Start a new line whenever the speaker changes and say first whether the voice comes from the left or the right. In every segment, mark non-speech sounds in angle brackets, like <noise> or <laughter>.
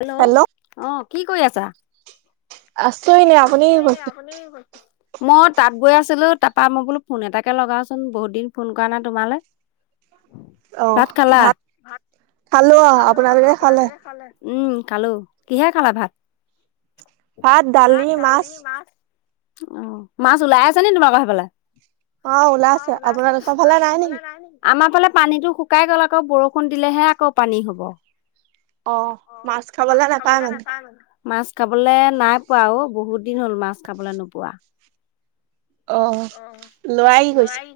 left: Hello অ কি কৰি আছা ।
right: আছো এনি আপুনি কি কৈছে । <unintelligible>
left: মই তাত গৈ আছিলো তাৰপা মই বোলো ফোন এটাকে লগাওচোন বহুত দিন ফোন কৰা নাই তোমালে । হয় । <unintelligible>
right: অ ভাত খালো আহ আপোনালোকে খালে ।
left: উম খালো কিহে খালা ভাত ।
right: ভাত দালি মাছ ।
left: অ মাছ ওলাই আছে নি তোমালোকৰ সেইফালে । অ ওলাইছে আপোনাৰফালে নাই ন আমাৰ । সফালে পানীতটো শুকাই গ'ল আকৌ বৰষুণ দিলেহে আকৌ পানী হ'ব ।
right: অ মাছ খাবলৈ নাপায় মানে ।
left: মাছ খাবলে নাই পোৱা অ বহুত দিন হ'ল মাছ খাবলে নোপোৱা ।
right: অ লোৱি গৈছে । <unintelligible>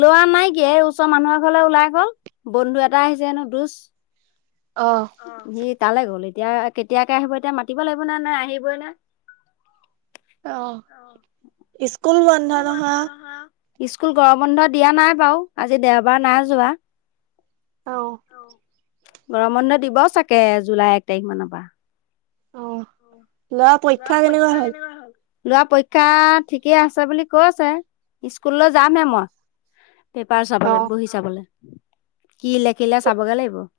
left: লোৱা নাই কিয় এই ওচৰ মানুহৰ ঘৰলৈ ওলাই গ'ল বন্ধু এটা আহিছে হেনো । প
right: অ'
left: <unintelligible> তালৈ গ'ল এতিয়া কেতিয়াকে আহিব এতিয়া মাতিব লাগিব নে নাই আহিবই না ।
right: আহ স্কুল বন্ধ নহ ।
left: স্কুল গৰ বন্ধ দিয়া নাই বাৰু আজি দেওবাৰ নাই যোৱা ।
right: অ ।
left: গৰম বন্ধ দিব চাগে জুলাই এক তাৰিখ মানৰ পৰা ।
right: অ লোৱা পৰীক্ষা কেনেকুৱা হ'ল । <unintelligible>
left: লোৱা পৰীক্ষা ঠিকে আছে বুলি কৈছে স্কুললৈ যামহে মই । পেপাৰ চাবলৈ
right: অ'
left: বহি চাবলৈ কি লেখিলে চাবগে লাগিব ।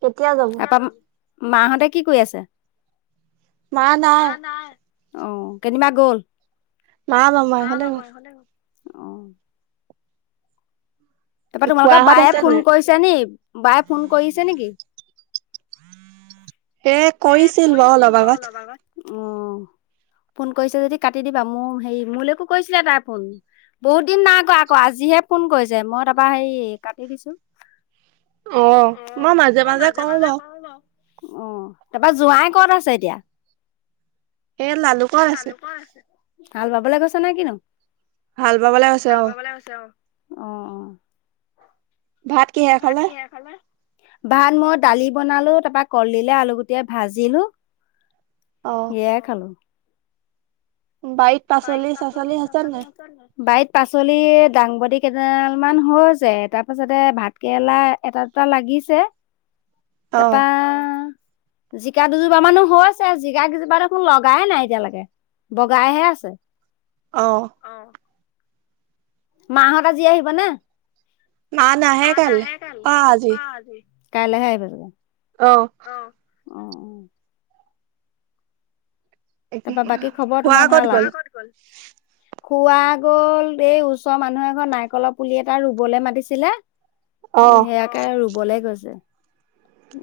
right: কেতিয়া যাব ।
left: মাহঁতে কি কৰি আছে মা নাই । অ কেনিবা গ'ল ।
right: মা নবহে হলে গ'ল ।
left: আহঁ । তাৰপৰা তোমালোকৰ
right: খুৰাহঁত
left: বায়ে
right: আছে
left: ফোন
right: নাই?
left: কৰিছে নি, বায়ে ফোন কৰিছে নেকি?
right: এ কৈছিল বাৰু অলপ আগত ।
left: অ, ফোন কৰিছে যদি কাটি দিবা মোৰ হেৰি মোলৈকো কৰিছিলে তাৰ ফোন । বহুত দিন নাই আকৌ আকৌ আজিহে ফোন কৰিছে মই তাৰপৰা হেৰি কাটি দিছো ।
right: অ মই মাজে মাজে কৰো বাৰু ।
left: অ তাৰপৰা জোৱাই কত আছে এতিয়া?
right: এ লালুকত আছে ।
left: হাল বাবলৈ গৈছে নাই কিনো?
right: হাল বাবালৈ আছে অ ।
left: অ অ ।
right: ভাত কিহে খালে?
left: ভাত মই দালি বনালো, তাৰপৰা কলদিলে, আলু গুটি ভাজিলো
right: অ'।
left: । এয়া খালো। বাৰীত পাচলি চাচলি নুচোৱা নি, বাৰিত পাচলি দাংবদি কেইডাল মান হৈ হৈছে, তাৰ পাছতে ভাত কেৰেলা এটা দুটা লাগিছে।
right: অ',
left: তাপা জিকা দুজোপামানো আ হৈছে জিকা কেইজোপা দেখোন লগাই নাই এতিয়ালৈকে বগাইহে আছ
right: অহ ।
left: মাহত আজি আহিব নে?
right: মা নাহে কাইলে অ আজি।
left: কাইলে হে আহিব।
right: আহ।
left: অঁ অঁ। তাৰপা বাকী খবৰ
right: খুৰা
left: তোমাৰ
right: ক'ত
left: ভাল
right: গ'ল?
left: আৰু? খোৰা গ'ল এই ওচৰৰ মানুহ এ ঘৰ নাৰিকলৰ পুলি এটা ৰুবলৈ মাতিছিলে। এ
right: অ',
left: সেয়াকে ৰুবলে গৈছে।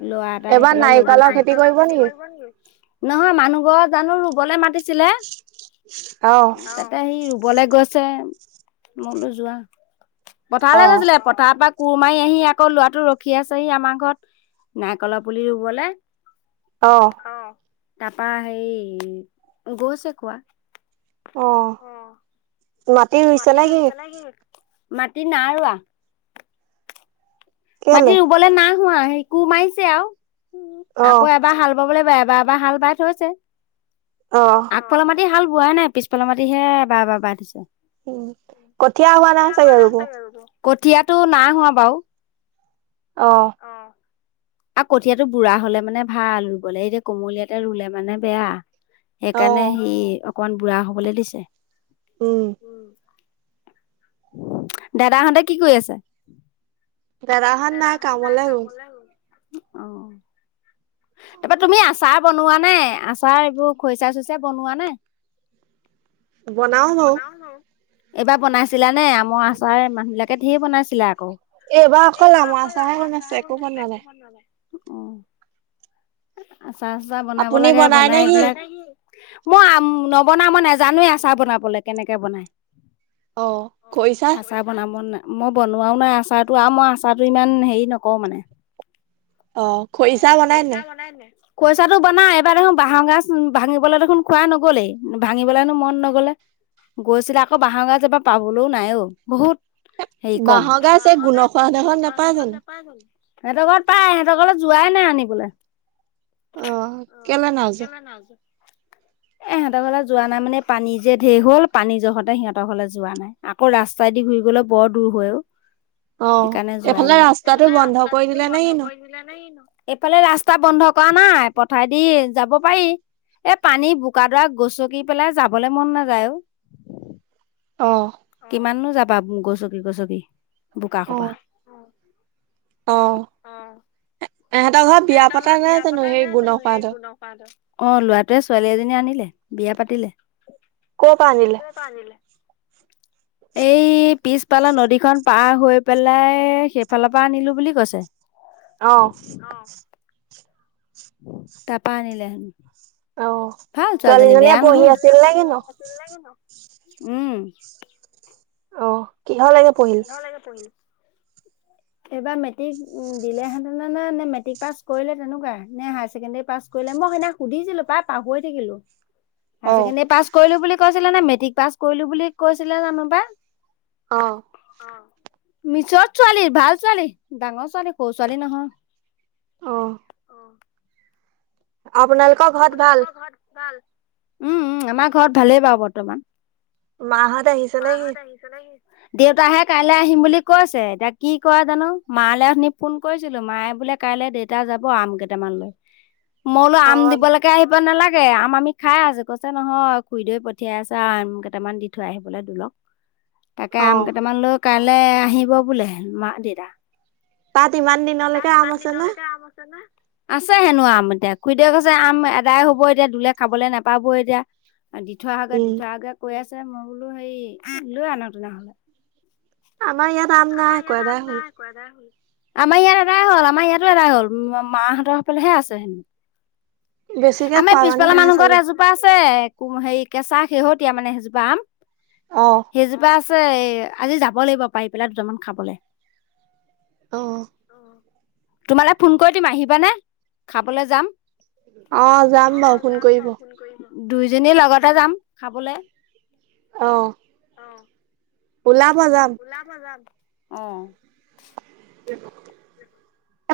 left: লৰা এটা আহি
right: এবাৰ
left: পেলাই লৈ
right: নাৰিকলৰ
left: গৈছে? এইবাৰ নাৰিকলৰ
right: কৰিব
left: খেতি কৰি নেকি? নহয় মানুহ ঘৰ জানো ৰুবলে মাতিছিলে,
right: অ',
left: তাতে সি বলে গৈছে মই বোলো যোৱা, পথাৰলৈ
right: অ',
left: গৈছিলে পথাৰ পৰা কোৰ মাৰি আহি আকৌ লৰাটো ৰখি আছেহি আমাৰ ঘৰত নাৰিকলৰ পুলি ৰুবলে
right: আহ।
left: তাৰপা সেই গৈছে খোৱা
right: অ', মাটি ৰুইছা নে কি?
left: মাটি নাই ৰোৱা । মাটি
right: কেলে?
left: ৰুবলৈ নাই হোৱা সেই কোৰ মাৰিছে আৰু,
right: অ',
left: আকৌ এবাৰ হাল বাবলৈ বা বাবা হাল বাই থৈছে,
right: অ',
left: আগফালৰ মাটি হাল বোৱাই নাই পিছফালৰ মাটিহে বা বা বা দিছে।
right: উম, কঠীয়া হোৱা না চাগে ৰুব।
left: কঠিয়াটো নাই হোৱা বাৰু
right: অ',
left: আহ। আৰু কঠীয়াটো বুঢ়া হলে মানে ভাল ৰুব লাগ এতিয়া কোমলীয়াতে ৰুলে মানে বেয়া। সেইকাৰণে
right: অ',
left: সি অকমান বুঢ়া হবলৈ দিছে উম। দাদাহঁতে কি কৰি আছে?
right: দাদাহঁত নাই কামলৈ গল ।
left: অ তাৰপৰা তুমি আছা? বনোৱা নাই আচাৰ এইবোৰ খৰিচা চইচা বনোৱা নাই?
right: বনাও বাৰু।
left: এইবাৰ বনাইছিলা নে আমৰ আচাৰ মানুহ বিলাকে ঢেৰ বনাইছিলা। অ, এইবাৰ অকল আমৰ আচাৰহে বনাইছোঁ একো হোৱা নাই, অ। আচা চাচা বনাব
right: আপুনি
left: লাগে।
right: নে
left: বনাই
right: কি?
left: এইবিলাক মই নবনাও। মই নাজানো এ আচা বনাবলে। কেনেকে বনাই।
right: অ খৰিচা
left: অ আছা বনাব নাই? মই বনোৱাও নাই আচাৰটো আৰু মই আচাৰটো ইমান হেৰি নকৰো মানে।
right: অ খৰিচা
left: খৰিচা বনাই নে? খৰিচাটো বনাও। এবাৰ দেখোন বাঁহৰ গাজ ভাঙিবলৈ দেখোন কোৱা নগলেই। ভাঙিবলে হেনো মন নগলে। গৈছিলে আকৌ বাঁহগাজ এইবাৰ পাবলৈও নাই অ। বহুত হেই কম।
right: বাঁহৰ গাজ এই গুণৰ
left: বাঁহগাজ
right: খোৱা ডোখৰত
left: গুণশ্বৰ হঁতৰ
right: নোপায়
left: ঘৰত নাপাই জানো? সিহঁতৰ ঘৰত পাই, হিহতৰ ঘৰলে যোৱাই নাই আনিবলে।
right: অ কেলে নাই যোৱা?
left: <inaudible> এ সিহঁতৰ ঘৰলে যোৱা নাই। মানে পানী যে ঢেৰ হ'ল পানী জহতে সিহঁতৰ ঘৰলে যোৱা নাই। আকৌ ৰাস্তাই দি ঘূৰি গ'ল বোলে বৰ দূৰ হয় অ।
right: অ
left: সেইকাৰণে যোৱাই
right: এইফালে
left: নাই।
right: ৰাস্তাটো
left: এইফালে
right: বন্ধ কৰি
left: ৰাস্তাতো
right: দিলে নে
left: বন্ধ
right: কিনো
left: কৰি দিলে নে কি নো? সেফালে ৰাস্তা বন্ধ কৰা নাই। পথাৰেদি যাব পাৰি। এ পানী বোকাডৰা গচকি পেলাই যাবলৈ মন নাযায় ও।
right: অ
left: কিমাননো যাবা গছকি গছকি বোকা
right: অ
left: সোপা। অঁ।
right: ইহঁতৰ ঘৰত বিয়া পতা নাই জানো সেই গুণ খুৰাহঁতৰ।
left: অ লৰাটোৱে ছোৱালী এজনী আনিলে, বিয়া পাতিলে।
right: ক' পৰা আনিলে?
left: <inaudible> এই পিছ ফালৰ নদীখন পাৰ হৈ পেলাই সেইফালৰ পৰা আনিলো বুলি কৈছে।
right: অঁ।
left: তাৰ পৰা আনিলে হেনো।
right: অ
left: ভাল ছোৱালীজনী বেয়া
right: ছোৱালীজনীয়ে পঢ়ি
left: নহয়।
right: আছিল নে কি নো?
left: উম।
right: অ কিহৰ লাগে পঢ়িল?
left: <inaudible> এইবাৰ মেট্ৰিক দিলেহেতেন নে, নে মেট্ৰিক পাছ কৰিলে তেনেকুৱা নে হায়াৰ ছেকেণ্ডাৰী পাছ কৰি মই সেইদিনা সুধিছিলো পাই পাহৰি থাকিলো।
right: অ
left: হাই ছেকেণ্ডী পাছ কৰিলো বুলি কৈছিলে নে মেট্ৰিক পাছ কৰিলো বুলি কৈছিলে জানো বা।
right: অ।
left: মিছৰত ছোৱালী, ভাল ছোৱালী, ডাঙৰ ছোৱালী। সৰু ছোৱালী নহয়,
right: অ
left: অ।
right: আপোনালোকৰ ঘৰত ভাল?
left: উম, উম। আমাৰ ঘৰত ভালেই বাৰু বৰ্তমান।
right: মাহঁত আহিছে নে কি?
left: দেউতাহে কাইলৈ আহিম বুলি কৈছে। এতিয়া কি কৰে জানো? মালে অথনি ফোন কৰিছিলো। মায়ে বু লে কাইলে দেতা যাব আম কেইটামান লৈ। মই বোলো
right: অ
left: আম দিবলৈকে আহিব নালাগে। তাকে আম আমি খাই আছোঁ। কৈছে নহয় খুৰীদৈ পঠিয়াই আছে আম কেইটামান দি থৈ আহিবলে দোলক। তাকে
right: অ
left: আম কেইটামান লৈ কাইলে আহিব বোলে মা দেতা।
right: তাত ইমান দিনলৈকে আম আছে নে?
left: আছে হেনো আম এতিয়া। খুৰীদেউ কৈছে আম এদাই হব এতিয়া দোলে খাবলৈ নাপাব এতিয়া। দি থোৱা আহাগে, দি
right: উম
left: থোৱা আহাগে কৈ আছে। মই বোলো হেৰি লৈ আনা তেনেহলে।
right: আমাৰ ইয়াত আম নাই, এদাই হল।
left: আমাৰ ইয়াত এদাই হ'ল। আমাৰ ইয়াতো এদাই হল। মাহঁতৰ সেইফিলেহে আছে হেনো।
right: বেছিকে
left: আমাৰ
right: খোৱা
left: পিছফালে
right: নাই
left: মানুহ ঘৰত
right: চাগে
left: এজোপা আছে হেৰি কেঁচা শেহতীয়া মানে সেইজোপা আম।
right: অ
left: সেইজোপা আছে এই আজি যাব লাগিব পাৰি পেলাই দুটামান খাবলৈ-
right: অ অ-
left: তোমালৈ ফোন কৰি দিম আহিবানে খাবলৈ যাম-
right: অ যাম বাৰু ফোন কৰিব-
left: দুয়োজনী লগতে যাম খাবলৈ-
right: অ অ- ওলাম-
left: ওলাব যাম অ-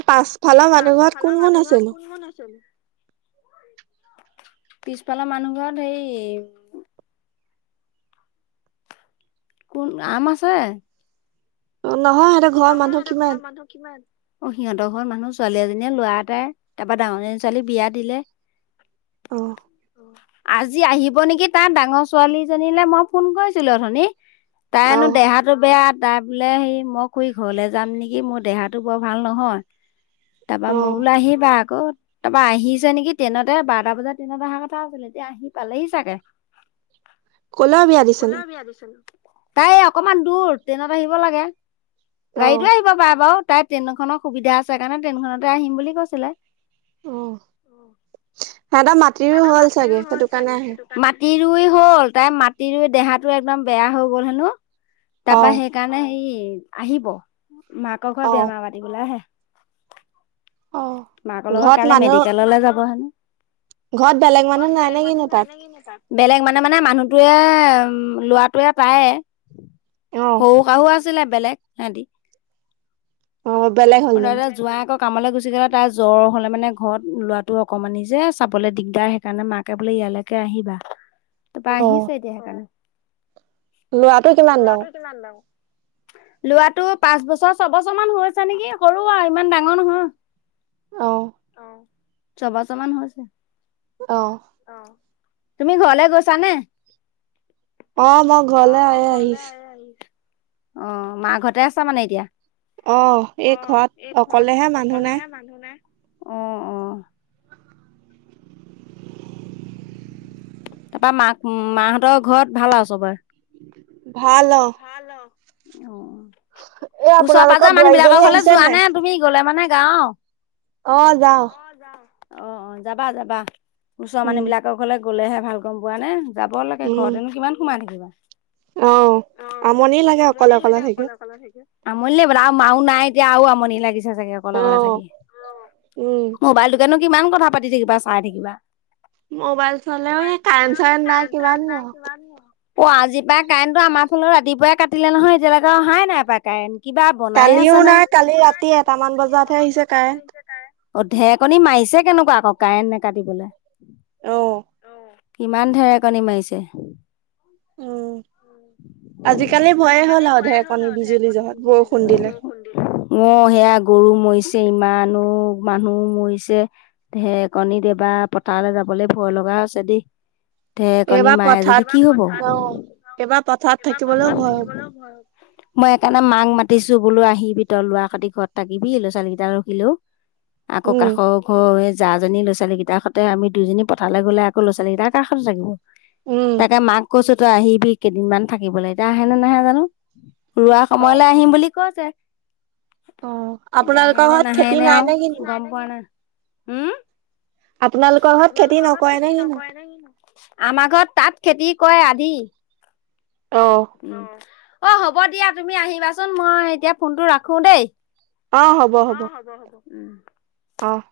right: এ পাছফালছ মানুহ ঘৰত কোন কোন আছেনো?
left: পিছফালৰ মানুহ ঘৰ সেই- কোন আম আছে-
right: অ নহয় সিহঁতৰ ঘৰৰ মানুহ
left: নহয় আৰু ঘৰৰ
right: কিমান
left: মানুহ কিমান- সেথৰ ঘৰৰ মানুহ ছোৱালী এজনীয়ে লৰা এটাই তাৰপৰা ডাঙৰ জনী ছোৱালী বিয়া দিলে- <unintelligible>
right: অহ!
left: আজি আহিব নেকি তাৰ ডাঙৰ ছোৱালীজনীলে মই ফোন কৰিছিলো অথনী <unintelligible> তাইনো
right: আহ
left: দেহাটো বেয়া তাই বোলে সেই মোক <unintelligible> কৰি ঘৰলৈ যাম নেকি মোৰ দেহাটো বৰ ভাল নহয় তাৰপা
right: অ
left: মই বোলো আহিবা আকৌ <unintelligible> তাৰপা আহিছে নেকি ট্ৰেইনতে বাৰটা বজাত ট্ৰেইনত অহা কথা আছিল এতিয়া আহি পালেহি চাগে
right: কলেও বিয়া দিছে ন <unintelligible>
left: তাই অকনমান দূৰ ট্ৰেইনত আহিব লাগে
right: অ
left: গাড়ীটো আহিব পাৰে বাৰু <unintelligible> তাই ট্ৰেইনখনৰ সুবিধা আছে কাৰণে ট্ৰেইনখনতে আহিম বুলি কৈছিলে
right: অ সিহঁতৰ মাটিৰো
left: <unintelligible> দ
right: হ'ল
left: মাটিৰো
right: চাগে
left: হ'ল
right: সেইটো কাৰণে
left: চাগে
right: আহে
left: সেই মাটিৰুই হ'ল <unintelligible> তাই মাটি ৰুই দেহাটো একদম বেয়া হৈ গ'ল হেনো তাৰ
right: অ
left: পৰা সেইকাৰণে হেই <unintelligible> আহিব মাকৰ ঘৰত
right: অ
left: বেমাৰ পাতি বোলা হে <unintelligible> <unintelligible>
right: অ
left: মাকৰ লগত
right: ঘৰত
left: কাইলে
right: মানুহ
left: মেডিকেললৈ যাব হেনো
right: ঘৰত বেলেগ
left: <unintelligible>
right: মানুহ
left: ঘৰত
right: নাই নে
left: বেলেগ মানে
right: কিনো
left: নাই
right: তাত
left: নে কিনো বেলেগ মানে মানে মানুহতোৱে <unintelligible> উম লৰাটোৱে পায়ে
right: অ
left: সৰু শাহু আছিলে বেলেগ সিহতি <unintelligible>
right: অ বলেগ হ'ল উম <unintelligible>
left: যোৱা আকৌ কামলৈ গুচি গলে তাৰ জ্বৰ হ'লে মানে ঘৰত লোৱাটো অকণমানি যে চাবলৈ দিগদাৰ সেই কাৰণে মাকে বোলে <unintelligible> এতিয়ালৈকে আহিবা তাৰপৰা
right: অ
left: আহিছে এতিয়া সেইকাৰণে
right: ল'ৰাটো কিমান ডাঙৰ
left: লৰাটো কিমান দা <unintelligible> লোৱাটো পাঁচ বছৰ ছবছৰ মান হৈছে নেকি <unintelligible> সৰুৱাও ইমান ডাঙৰ নহয় <unintelligible>
right: আহ
left: ছবছ মান হৈছে
right: আহ
left: তুমি ঘৰলে গৈছানে
right: অ মই ঘৰলে আই আহিছো <unintelligible>
left: আহ মাৰ ঘৰতে আছ মানে এতিয়া <unintelligible>
right: অ এই ঘৰত অকলেহে মানুহ নাই
left: অ অ তাৰপা মাক মাহঁতৰ ঘৰত ভাল আৰু চবৰে
right: ভাল অ
left: উ
right: এ
left: ওচৰ
right: আপোনালোকৰ
left: পাজৰ মানুহ
right: বোৱাৰীজনী
left: বিলাকৰ ঘলে
right: আহিছে
left: যোৱা
right: নাই
left: নে তুমি গলে মানে যাও <unintelligible>
right: অ যাও
left: অ অ যাবা যাবা ওছ
right: উম
left: মানুহ বিলাকৰ ঘলে গলেহে ভাল গম পোৱা নে <unintelligible> যাব লাগে
right: উম
left: ঘৰত এনো কিমান সোমাই থাকিবা
right: অ আমনি লাগে অকলে অকলে থাকি
left: আমনি নে বোলে আৰু মাও নাই এতিয়া আৰু আমনি লাগিছে <unintelligible> চাগে অকলে
right: অ
left: অকলে থাকি
right: উম
left: মোবাইলটোকেনো কিমান কথা পাতি থাকিবা চাই থাকিবা <unintelligible>
right: মোবাইল চালেও সে কাৰেন চাৰেন নাই কিমাননো আও
left: অ আজি পৰা কাৰেণ্টো আমাৰ ফালেও ৰাতিপুৱাই কাটিলে নহয় এতিয়ালৈকে অহাই নাই পাই কাৰেণ্ট কিবা বনাই
right: কালিও
left: আছে নে?
right: নাই কালি ৰাতি এটামান বজাতহে আহিছে কাৰেণ্ট
left: অ ঢেকনি মাৰিছে কেনেকোৱা আকৌ কাৰেণ্ট নেকাটিবলে
right: অ
left: কিমান ঢেৰ কণী মাৰিছে
right: উম আজিকালি ভয়ে হ'ল
left: আজিকালি
right: আও
left: ভয়েই হ'ল
right: ঢেৰেকণী
left: আৰু
right: বিজুলী
left: ঢেৰকণী
right: জহত
left: বিজুলী
right: দিলে
left: বৰষুণ দিলে অ' সেয়া গৰু মৰিছে ইমানো মানুহ মৰিছে ঢেকণী এবাৰ পথালে যাবলে ভ ভয় লগা হৈছে দি ঢেকণী
right: এইবাৰ
left: মায়ে
right: পথাৰত
left: যদি কি হব এইবাৰ
right: অ
left: পথাৰত
right: এইবাৰ
left: একদম
right: পথাৰত
left: এইবাৰ
right: থাকিবলৈও
left: পথাৰত
right: ভয়
left: থাকিবলেও ভয় মই সেকাৰণে মাক মাতিছো বোলো আহিবি তই লৰা খতি ঘৰত থাকিবি ল'ৰা ছোৱালী কেইটা ৰখিলেও আকৌ
right: উম
left: কাষ ঘৰ সে যা জনী লৱা ছোৱালীকেইটাসতে আমি দুইজনী পথালে গলে আকৌ'লৰা ছাৱালীকেইটা কা সতে থাকিব
right: উম
left: তাকে মাক কৈছো তই আহিবি কেইদিনমান থাকিবলে এতিয়া আহে নে নাহে জানো ৰুৱা
right: অ
left: সময়লে আহিম বুলি কৈছে
right: অ
left: এতিয়া আহে
right: আপোনালোকৰ
left: ন
right: ঘৰত
left: নাহাই
right: খেতি
left: নে
right: নাই
left: আও
right: কিনো
left: গম পোৱা নাই। হুম
right: আপোনালোকৰ খেতি
left: আপোনালোকৰ ঘৰত
right: নকৰে
left: খেতি
right: নে কিনো
left: নকৰে নে কি? আমাৰ ঘৰত তাত খেতি কৰে আধি
right: অ
left: উম, অ, হ'ব দিয়া তুমি আহিবাচোন মই এতিয়া ফোনটো ৰাখো দেই।
right: অ, হ'ব, হ'ব।
left: উম।
right: অহ।